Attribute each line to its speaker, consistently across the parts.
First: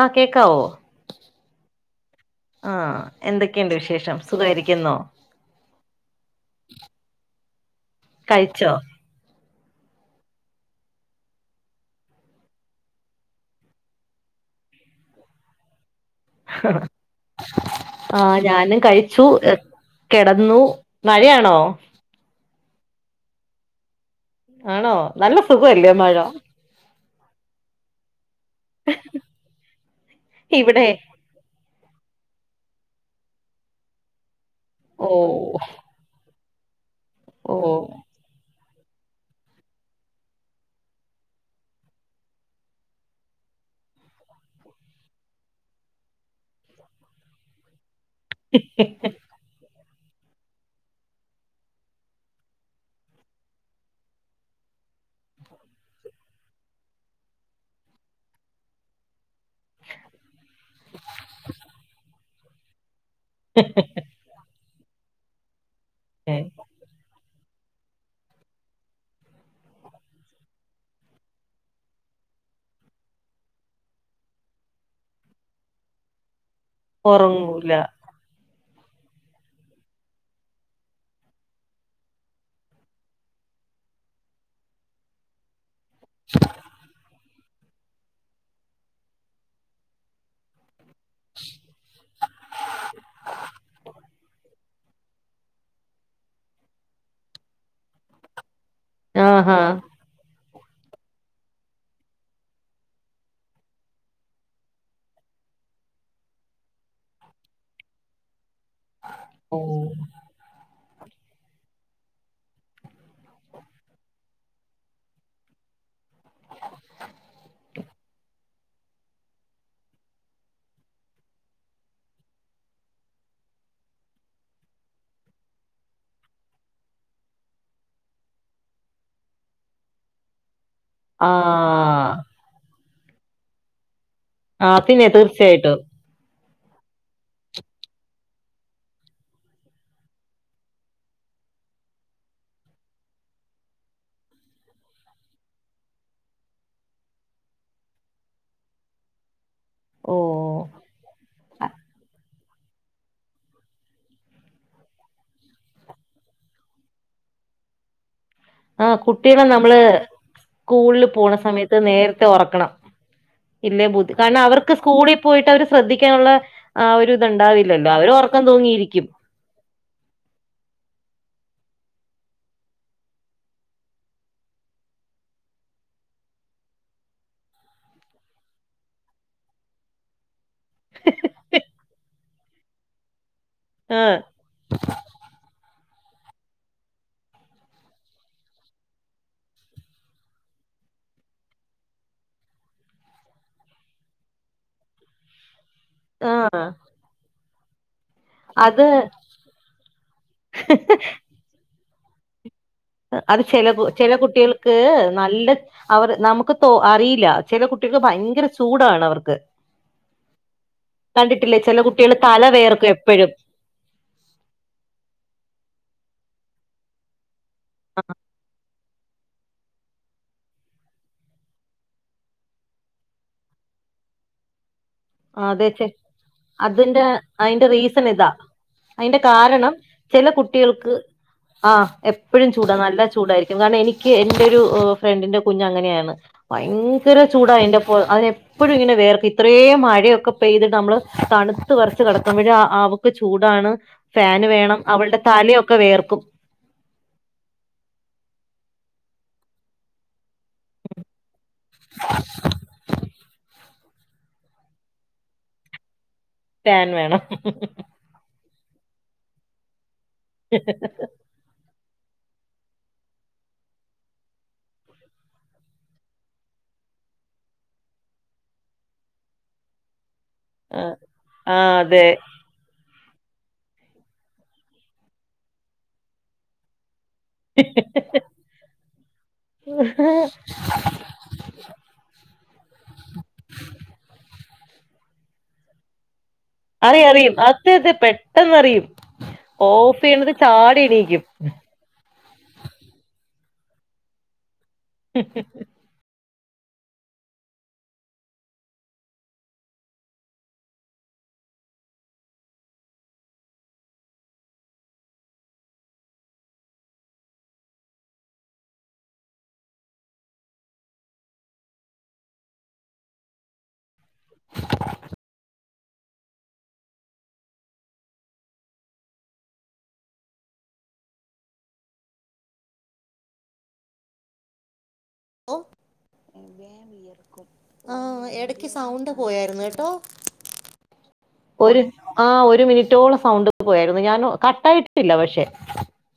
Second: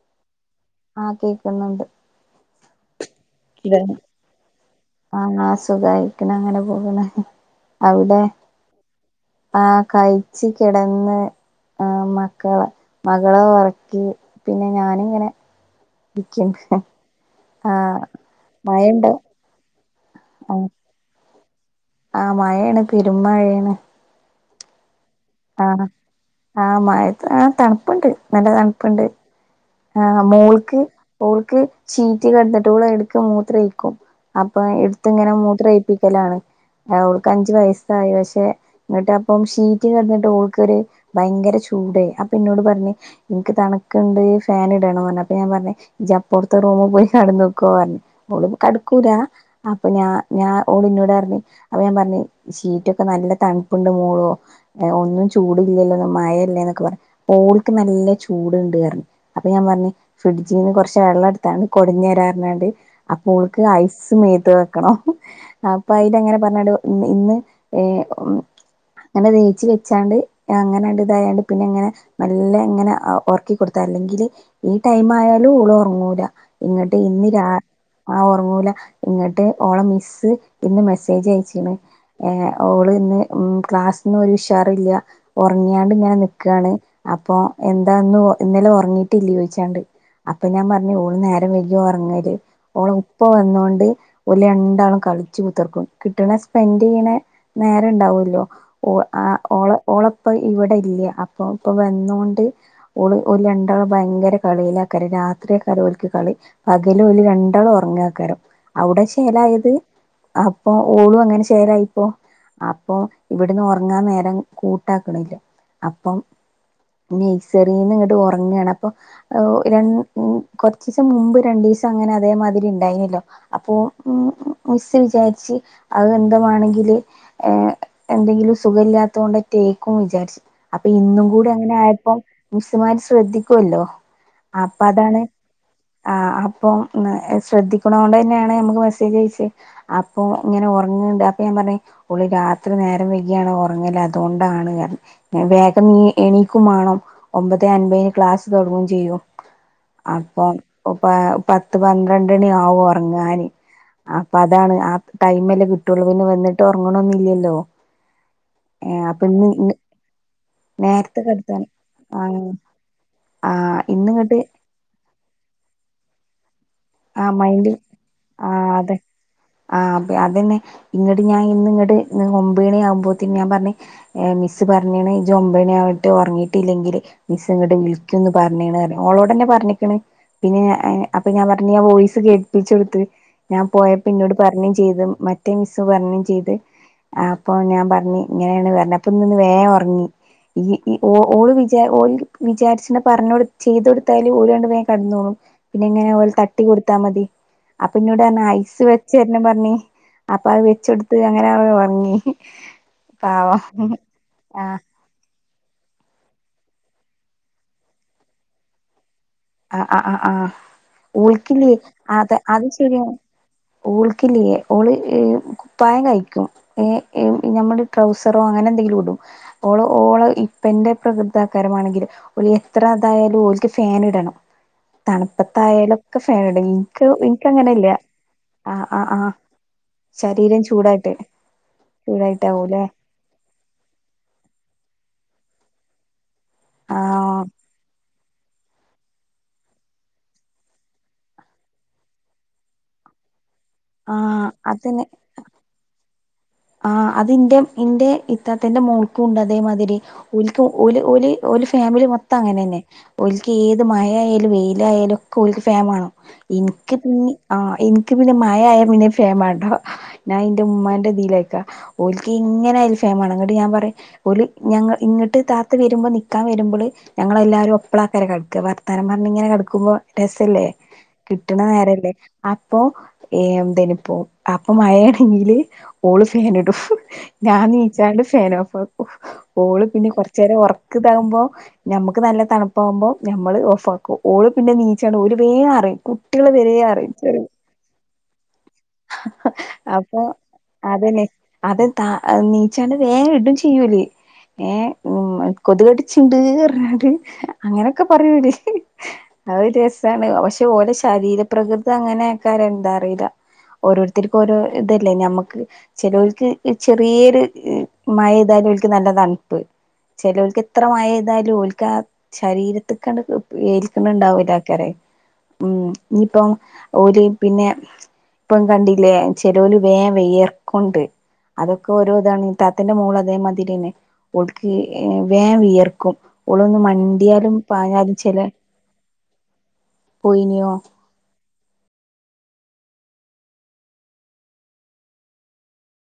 Speaker 1: ആഹ് കേ
Speaker 2: ആഹ് കേക്കുന്നുണ്ട്
Speaker 1: ആഹ് എന്തൊക്കെയുണ്ട് വിശേഷം സുഖാരിക്കുന്നോ
Speaker 2: ആഹ് സുഖായിരിക്കണ് അങ്ങനെ പോകണ് അവിടെ ആ കഴിച്ച് കിടന്ന് ആ മക്കളെ മകളെ ഉറക്കി പിന്നെ ഞാനിങ്ങനെ ഇരിക്കണ്ട് ആഹ്
Speaker 1: ആ ഞാനും
Speaker 2: മഴയുണ്ടോ
Speaker 1: കഴിച്ചു കിടന്നു മഴയാണോ
Speaker 2: ആ മഴയാണ് പെരും മഴയാണ്
Speaker 1: ആണോ നല്ല സുഖല്ലേ മഴ
Speaker 2: ആ തണുപ്പുണ്ട് നല്ല തണുപ്പുണ്ട് ആഹ് മോൾക്ക്
Speaker 1: ഇവിടെ
Speaker 2: മോൾക്ക് ചീറ്റി കിടന്നിട്ട് ഓള് എടുക്ക് മൂത്രയ്ക്കും അപ്പൊ എടുത്ത്
Speaker 1: ഓ
Speaker 2: ഇങ്ങനെ മൂത്രം ഉഴിപ്പിക്കലാണ് അവൾക്ക് അഞ്ചു
Speaker 1: ഓ
Speaker 2: വയസ്സായി പക്ഷെ എന്നിട്ട് അപ്പം ഷീറ്റ് കണ്ടിട്ട് ഓൾക്കൊര് ഭയങ്കര ചൂടായി അപ്പൊ ഇന്നോട് പറഞ്ഞ് എനിക്ക് തണു ക്കണ്ട് ഈ ഫാൻ ഇടണന്ന് അപ്പൊ ഞാൻ പറഞ്ഞ് ജഅപ്പറത്തെ റൂമ് പോയി കിടനോക്കൊ പറഞ്ഞ് ഓള് കടുക്കൂലാ അപ് അപ്പൊ ഞാ ഞാൻ ഓള് ഇന്നോടെ പറഞ്ഞ് അപ്പൊ ഞാൻ പറഞ്ഞു ഷീറ്റൊക്കെ നല്ല തണുപ്പുണ്ട് മോളു ഒന്നും ചൂട്ല്ലല്ലോ ഒന്നും മഴല്ലേന്നൊക്കെ പറ ഓല്ക്ക് നല്ല ചൂട്ണ്ട്റ്ഞ്ഞ് അപ്പൊ ഞാന് പറഞ്ഞ് ഫ്രിഡ്ജീന്ന് കൊറച്ച് വെള്ളട്ത്താണ്ട് കൊടഞ്ഞേരാറ്ഞ്ഞാണ്ട് അപ്പൊ ഓൾക്ക് ഐസ് മേത്ത് വെക്കണം അപ്പൊ അയിലെങ്ങനെ പറഞ്ഞാണ്ട് ഇ ഇന്ന് ഏ ഉം അങ്ങനെ വേച്ച് വെച്ചാണ്ട് അങ്ങനാണ്ട് ഇതയാണ്ട് പിന്നെങ്ങനെ മെല്ലേങ്ങനെ ഒറക്കി കൊടുത്താ അല്ലെങ്കി ല് ഈ ടൈമായാലും ഓള് ഒറങ്ങൂല ഇങ്ങട്ട് ഇന്ന് രാ
Speaker 1: ഉറങ്ങൂല
Speaker 2: ആ ഒറങ്ങൂല ഇങ്ങട്ട് ഓള മിസ്സ്‌ ഇന്ന് മെസ്സേജ് അയച്ച്ണ് ഓള് ഇന്ന് ഉം ക്ലാ സ്ന്ന് ഒര് ഉഷാറില്ല ഒറങ്ങി ങ്ങാടിങ്ങനെ നിക്കാണ് അപ്പോ എന്താ ഇന്ന് ഇന്നലെ ഉറങ്ങി ട്ടില്ല്യാ ചോയിച്ചാണ്ട് അപ്പ ഞാൻ പറ ഞ്ഞ് ഓള് നേരം വൈകിയ ഒറങ്ങല് ഓള ഉപ്പ വന്നൊണ്ട് ഓല് ര ണ്ടാളു കളിച്ച് കുത്തർക്കും കിട്ട്ണ സ്പെൻന്റെയ്യ്ണെ നേരണ്ടാവോല്ലോ ഓ അ
Speaker 1: ആഹാ
Speaker 2: ഓ ഓളപ്പ ഇവിടെ ഇല്ല അപ്പൊ ഇപ്പൊ വന്നൊണ്ട് ഓള് ഓല് രണ്ട് ളും ഭയങ്കര കളിയിലാക്കരം രാത്രിയെക്കാരം ഒല്ക്ക് കളി പകല് ഓല് രണ്ടാളും ഒറങ്ങക്കാരം അവ്ടെ
Speaker 1: ഓ
Speaker 2: ചെലായത് അപ്പൊ ഓളും അങ്ങനെ ചെലായിപ്പോ അപ്പൊ ഇവിട്ന്ന് ഒറങ്ങാൻ നേരം കൂട്ടാക്ക്ണ്ല്ല അപ്പം നെയ്സെറിന്ന്ങ്ങട്ട് ഒ റ്ങ്ങാണ് അപ്പൊ ഒ ര മ് കൊറച്ചീസം മുമ്പ് രണ്ടീസം അങ്ങനെ അതേമാതിരിണ്ടായിനല്ലോ അപ്പോ ഉം മിസ്സ്‌ വിചാരിച്ച് അത് എന്തമാണെങ്കില് എ എന്തെ ങ്കിലും സുഖല്ലാത്തൊണ്ടറ്റേക്കും വിചാരി അപ്പൊ ഇന്നും കൂടി
Speaker 1: ആഹ്
Speaker 2: അങ്ങനായപ്പം മിസ്സ്മാര് ശ്രദ്ധിക്കുല്ലോ
Speaker 1: ആ
Speaker 2: അപ്പ
Speaker 1: പിന്നെ
Speaker 2: അതാണ്
Speaker 1: തീർച്ചയായിട്ടും
Speaker 2: ആ അ പ്പോ ശ്രദ്ധിക്ക്ണോണ്ടന്നേണ് നമ്മക്ക് മെസ്സേജയ്ച്ചേ അപ്പൊ ഇങ്ങനെ ഒറങ്ങ്ണ്ട് അപ്പൊ ഞാൻ പ ഞ്ഞ് ഓള് രാത്രി നേരം വൈകിയാണ് ഒറങ്ങല് അതൊണ്ടാണ്റഞ്ഞ് വേഗം എണീക്കും മാണം ഒമ്പതേ അൻ മ്പേന് ക്ലാസ് തോടങ്ങും ചെയ്യും
Speaker 1: ഓ
Speaker 2: അപ്പൊ പ പത്ത്പന്ത്ര ണ്ടണി ആവും ഒറങ്ങാന് അപ്പൊ അതാണ് ആ ടൈമല്ലേ കിട്ടോള്ളൂ പിന്നെ വന്നിട്ട് ഒറങ്ങ്ണൊന്നില്ലല്ലോ
Speaker 1: ആ കുട്ട്യാളെ നമ്മള് സ്കൂളില്
Speaker 2: നേരത്തെ
Speaker 1: പോണ
Speaker 2: കെടത്താണ്
Speaker 1: സമയത്ത് നേരത്തെ
Speaker 2: ആഹ്
Speaker 1: ഒറക്കണം
Speaker 2: ആഹ്
Speaker 1: ഇന്നേ ബുന്ദ്
Speaker 2: ഇന്നിങ്ങട്ട്
Speaker 1: കാരണം അവർക്ക് സ്കൂളി പോയിട്ട് അവരേ ശ്രദ്ധിക്കാന്ള്ള ആ ഒര്
Speaker 2: ആഹ് മൈൻഡ്
Speaker 1: ഇത്ണ്ടാവില്ലല്ലോ അവര് ഒറക്കം തൂങ്ങിയിരിക്കും
Speaker 2: ആ അ അതന്നെ ഇങ്ങട്ട് ഞാൻ ഇന്ന് ഇങ്ങട്ട് ഒമ്പണി ആവുമ്പോത്തിന് ഞാൻ പറഞ്ഞ് മിസ്സ് പറഞ്ഞ്ണ് ഇജ്ജ് ഒമ്പണി ആയിട്ട് ഉറങ്ങിയിട്ടില്ലെങ്കിൽ മിസ് ഇങ്ങട്ട് വിളിക്കുന്ന് പറഞ്ഞ്ണ് ഓളോടേന്നെ പറ് ഞ്ഞ്ക്ക്ണ് പിന്നെ ഞ അ അപ്പൊ ഞാൻ പറ മിസ്സ് കേള്പ്പിച്ചൊട്ത്ത് ഞാൻ
Speaker 1: ആഹ്
Speaker 2: പോയപ്പന്നോട് പറഞ്ഞും ചെയ്ത് മറ്റേ മിസ്റ്റ് പറഞ്ഞ് ചെയ്ത് അപ്പൊ ഞാൻ പറഞ്ഞ് ഇങ്ങനെയാണ് പറഞ്ഞ് അപ്പൊ ഇന്ന്ന്ന് വേഗം ഒറങ്ങി ഈ ഇ ഓ ഓള് വിചാ ഓല് വിചാരിച്ച്ണ പറഞ്ഞ് ചെയ്തടുത്താല് ഓലാണ്ട് വേ കടന്നോളും പിന്നെങ്ങനെ ഓളെ
Speaker 1: ആ
Speaker 2: തട്ടി കൊടുത്താ മതി ഇന്നോട്റ്ഞ്ഞ് ഐസ്
Speaker 1: അത്
Speaker 2: വെച്ചര്ണം പറഞ്ഞ് അപ്പത് വെച്ചെട്ത്ത് അങ്ങനെ അവ ഒറങ്ങി
Speaker 1: അത് ചെല കു ചെല കുട്ട്യാള്ക്ക്
Speaker 2: ആഹ്
Speaker 1: നല്ല അവർ നമുക്ക് തോ അറീല്ല ചെല കുട്ടിക്ക് ഭയങ്കര ചൂടാണ് അവർ
Speaker 2: ആ ആഹ് ആ
Speaker 1: കണ്ടിട്ടില്ലേ
Speaker 2: ഓല്ക്കില്ലേ
Speaker 1: ചില കുട്ടികൾ
Speaker 2: അത
Speaker 1: തല
Speaker 2: അത്
Speaker 1: വേർക്കും
Speaker 2: ശരിയാണ്
Speaker 1: എപ്പോഴും
Speaker 2: ഓല്ക്കില്ല്യാ ഓള് കുപ്പായം കഴി ക്കും എ ഏ നമ്മടെ ട്രൗസറോ അങ്ങനെന്തെങ്കിലു ഉട് ഓള് ഓള ഇപ്പന്റെ പ്രകൃതക്കാരമാണെങ്കിൽ ഓല് എത്ര ഇതായാലും ഓല്ക്ക് ഫാന് ഇടണം
Speaker 1: അതെച്ചെ
Speaker 2: തണുപ്പത്തായാലൊക്കെ ഫാൻ ഇടും
Speaker 1: അത്ന്റെ
Speaker 2: ഇൻക്ക്
Speaker 1: അതിന്റെ
Speaker 2: ഇൻക്കങ്ങനെല്ല
Speaker 1: റീസൺ ഇതാ
Speaker 2: ആ ആ ആ
Speaker 1: അയിന്റെ കാരണം ചെല
Speaker 2: ശരീരം
Speaker 1: കുട്ടികൾക്ക്
Speaker 2: ചൂടായിട്ട്
Speaker 1: ആഹ് എപ്പഴും ചൂടാ
Speaker 2: ചൂടായിട്ടാവൂല്ലേ
Speaker 1: നല്ല ചൂടായിരിക്കും കാരണം എനിക്ക് എന്റോരു ഏ ഫ്രണ്ടിന്റെ കുഞ്ഞു അങ്ങനെയാണ്
Speaker 2: ആ
Speaker 1: ഭയങ്കര ചൂടാ അയിന്റെ പൊ അയിനെ പ്പഴും ഇങ്ങനെ വേർത്ത് ഇത്രേം മഴ ഴൊക്കെ പെയ്തിട്ട് നമ്മള് തണുത്ത് വെർച്ച് കിടക്കുമ്പഴ്‌ അവൾക് ചൂടാണ്
Speaker 2: ആ
Speaker 1: ഫാന് വേണം അവളുടെ തലയൊക്കെ വേയർക്കും
Speaker 2: ആ അതിന്റെ ഇന്റേം ഇത്തത്തന്റെ മോൾക്കുംണ്ട് അതേമാതിരി ഓല്ക് ഓല് ഓല് ഒരു ഫാമിലി മൊത്തം അങ്ങനെ ന്നെ ഓൽക്ക് ഏത് മഴയാലും വെയ്ലായാലും ഒക്കെ ഓൽക്ക് ഫെമ് മാണം
Speaker 1: ഫാൻ
Speaker 2: ഇൻക്ക്
Speaker 1: വേണം
Speaker 2: പിന്നെ ആ ഇൻക്ക് പിന്നെ മയായ പിന്നെ ഫേമ് മാണ്ടാ ഞാൻന്റെ ഉ്മാന്റെതീലാ ഓലിക്ക് ഇങ്ങനെയാലും ഫേമ് മാണം ങ്ങട്ട് ഞാൻ പറിം ഓല് ഞങ്ങ ഇങ്ങട്ട് താത്ത വരുമ്പോ നിക്കാൻ വരുമ്പോ ഞങ്ങളെല്ലാവരും ഒപ്പളാക്കരം കെട്ക്കാ വർതാനം പറഞ്ഞിങ്ങനെ കെട്ക്കുമ്പോ രസല്ലേ
Speaker 1: ആ
Speaker 2: കിട്ടണ
Speaker 1: അതെ
Speaker 2: നേരല്ലേ അപ്പൊ ഏ എന്തനിപ്പോ അപ്പൊ മയെണെങ്കില് ഓള് ഫാനിടും ഞാൻ നീച്ചാണ്ട് ഫേനോഫാക്കും ഓള് പിന്നെ കൊർചേരം ഒർക് താവുമ്പോ ഞമ്മ നമുക്ക് നല്ല തണുപ്പാകുമ്പോൾ നമ്മള് ഓഫാക്കും ഓള് പിന്നെ നീച്ചാണ്ട് ഒല് വേമറിമ് ട്ടിയാൾ വേരെ
Speaker 1: അറിയാം
Speaker 2: അറിമ്
Speaker 1: അറിയും
Speaker 2: ചെറിയെ കുട്ടിയാള്
Speaker 1: അതെ അതെ പെട്ടെന്നറിയും
Speaker 2: ആഹ്
Speaker 1: ഓഫ്
Speaker 2: അപ്പോ
Speaker 1: ചെയ്യണത് ചാടി
Speaker 2: അത്
Speaker 1: എണീക്കും
Speaker 2: ലെ അത് താ നീച്ചാണ്ട് വേഗം ഇടും ചെയ്യോല് ഏ ഉ കൊത്‌കട്ച്ച് ട് ഈഹ് പറഞ്കാണ്ട് അങ്ങനൊക്കെ പറ്യോല് അ ഒരു രസാണ് പക്ഷെ ഓല ശെ ശരീര പ്ര്രകൃത അങ്ങനെ ആക്കാരാ എന്താ അറിയില്ല ഓരോരുത്തർക്കും ഓരോ ഇതല്ലേ ഞമ്മക്ക് ചെലോൽക്ക് ചെറിയൊരു മഴതാല് ഓൽക്ക് നല്ല തണുപ്പ്. ചെലോൽക്ക് എത്ര മഴയ്താലും ഓൽക്ക് ആ ശരീരതത്ക്കണ്ട് ഏൽക്ണ്ണ്ടാവൂല ആക്കാര ഉം ഇനിയിപ്പം ഓര് പിന്നെ ഇപ്പൊ കണ്ടില്ലേ ചെലോല് വേം വേയർക്ക കൊണ്ട് അതൊക്കെ ഓരോ ഇതാണ് താത്തിന്റെ മോൾ അതേമാതിരി ന്നെ ഓൾക്ക്ഹ് ഇഹ്
Speaker 1: ഓ
Speaker 2: വേമ് വിയർക്കും ഉളൊന്ന് മണ്ടിയാലും
Speaker 1: ആ
Speaker 2: പാഞ്ഞാലും ചെലേ
Speaker 1: ഇടക്ക് സൗണ്ട് പോയായിരുന്നു കേട്ടോ
Speaker 2: പോയിന്യോ
Speaker 1: ഒരു ആ ഒരു മിനിറ്റോളം സൗണ്ട് പോയായിരുന്നു ഞാൻ കട്ട ആായിട്ടില്ല പക്ഷെ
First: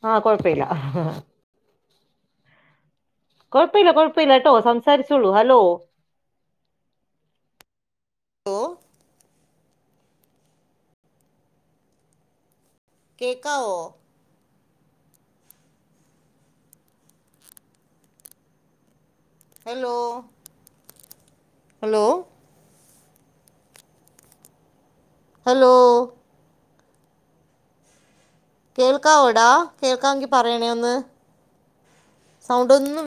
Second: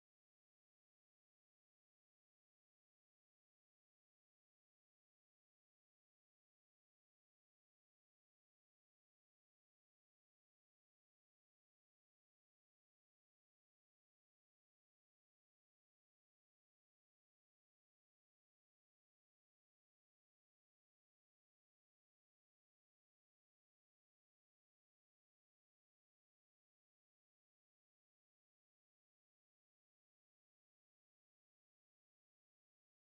Speaker 1: ആ- കുഴപെല്ല ഹാ ഹാ കൊഴപെല്ല കൊഴപെല്ല ട്ടോ സംസാരിച്ചോളൂ ഹലോ ലോ കേക്കാവോ? ഹലോ ഹലോ ഹലോ കേൾക്കാവോടാ കേൾക്കാവെങ്കി പറയണേ ഒന്ന് സൗണ്ട് ഒന്നും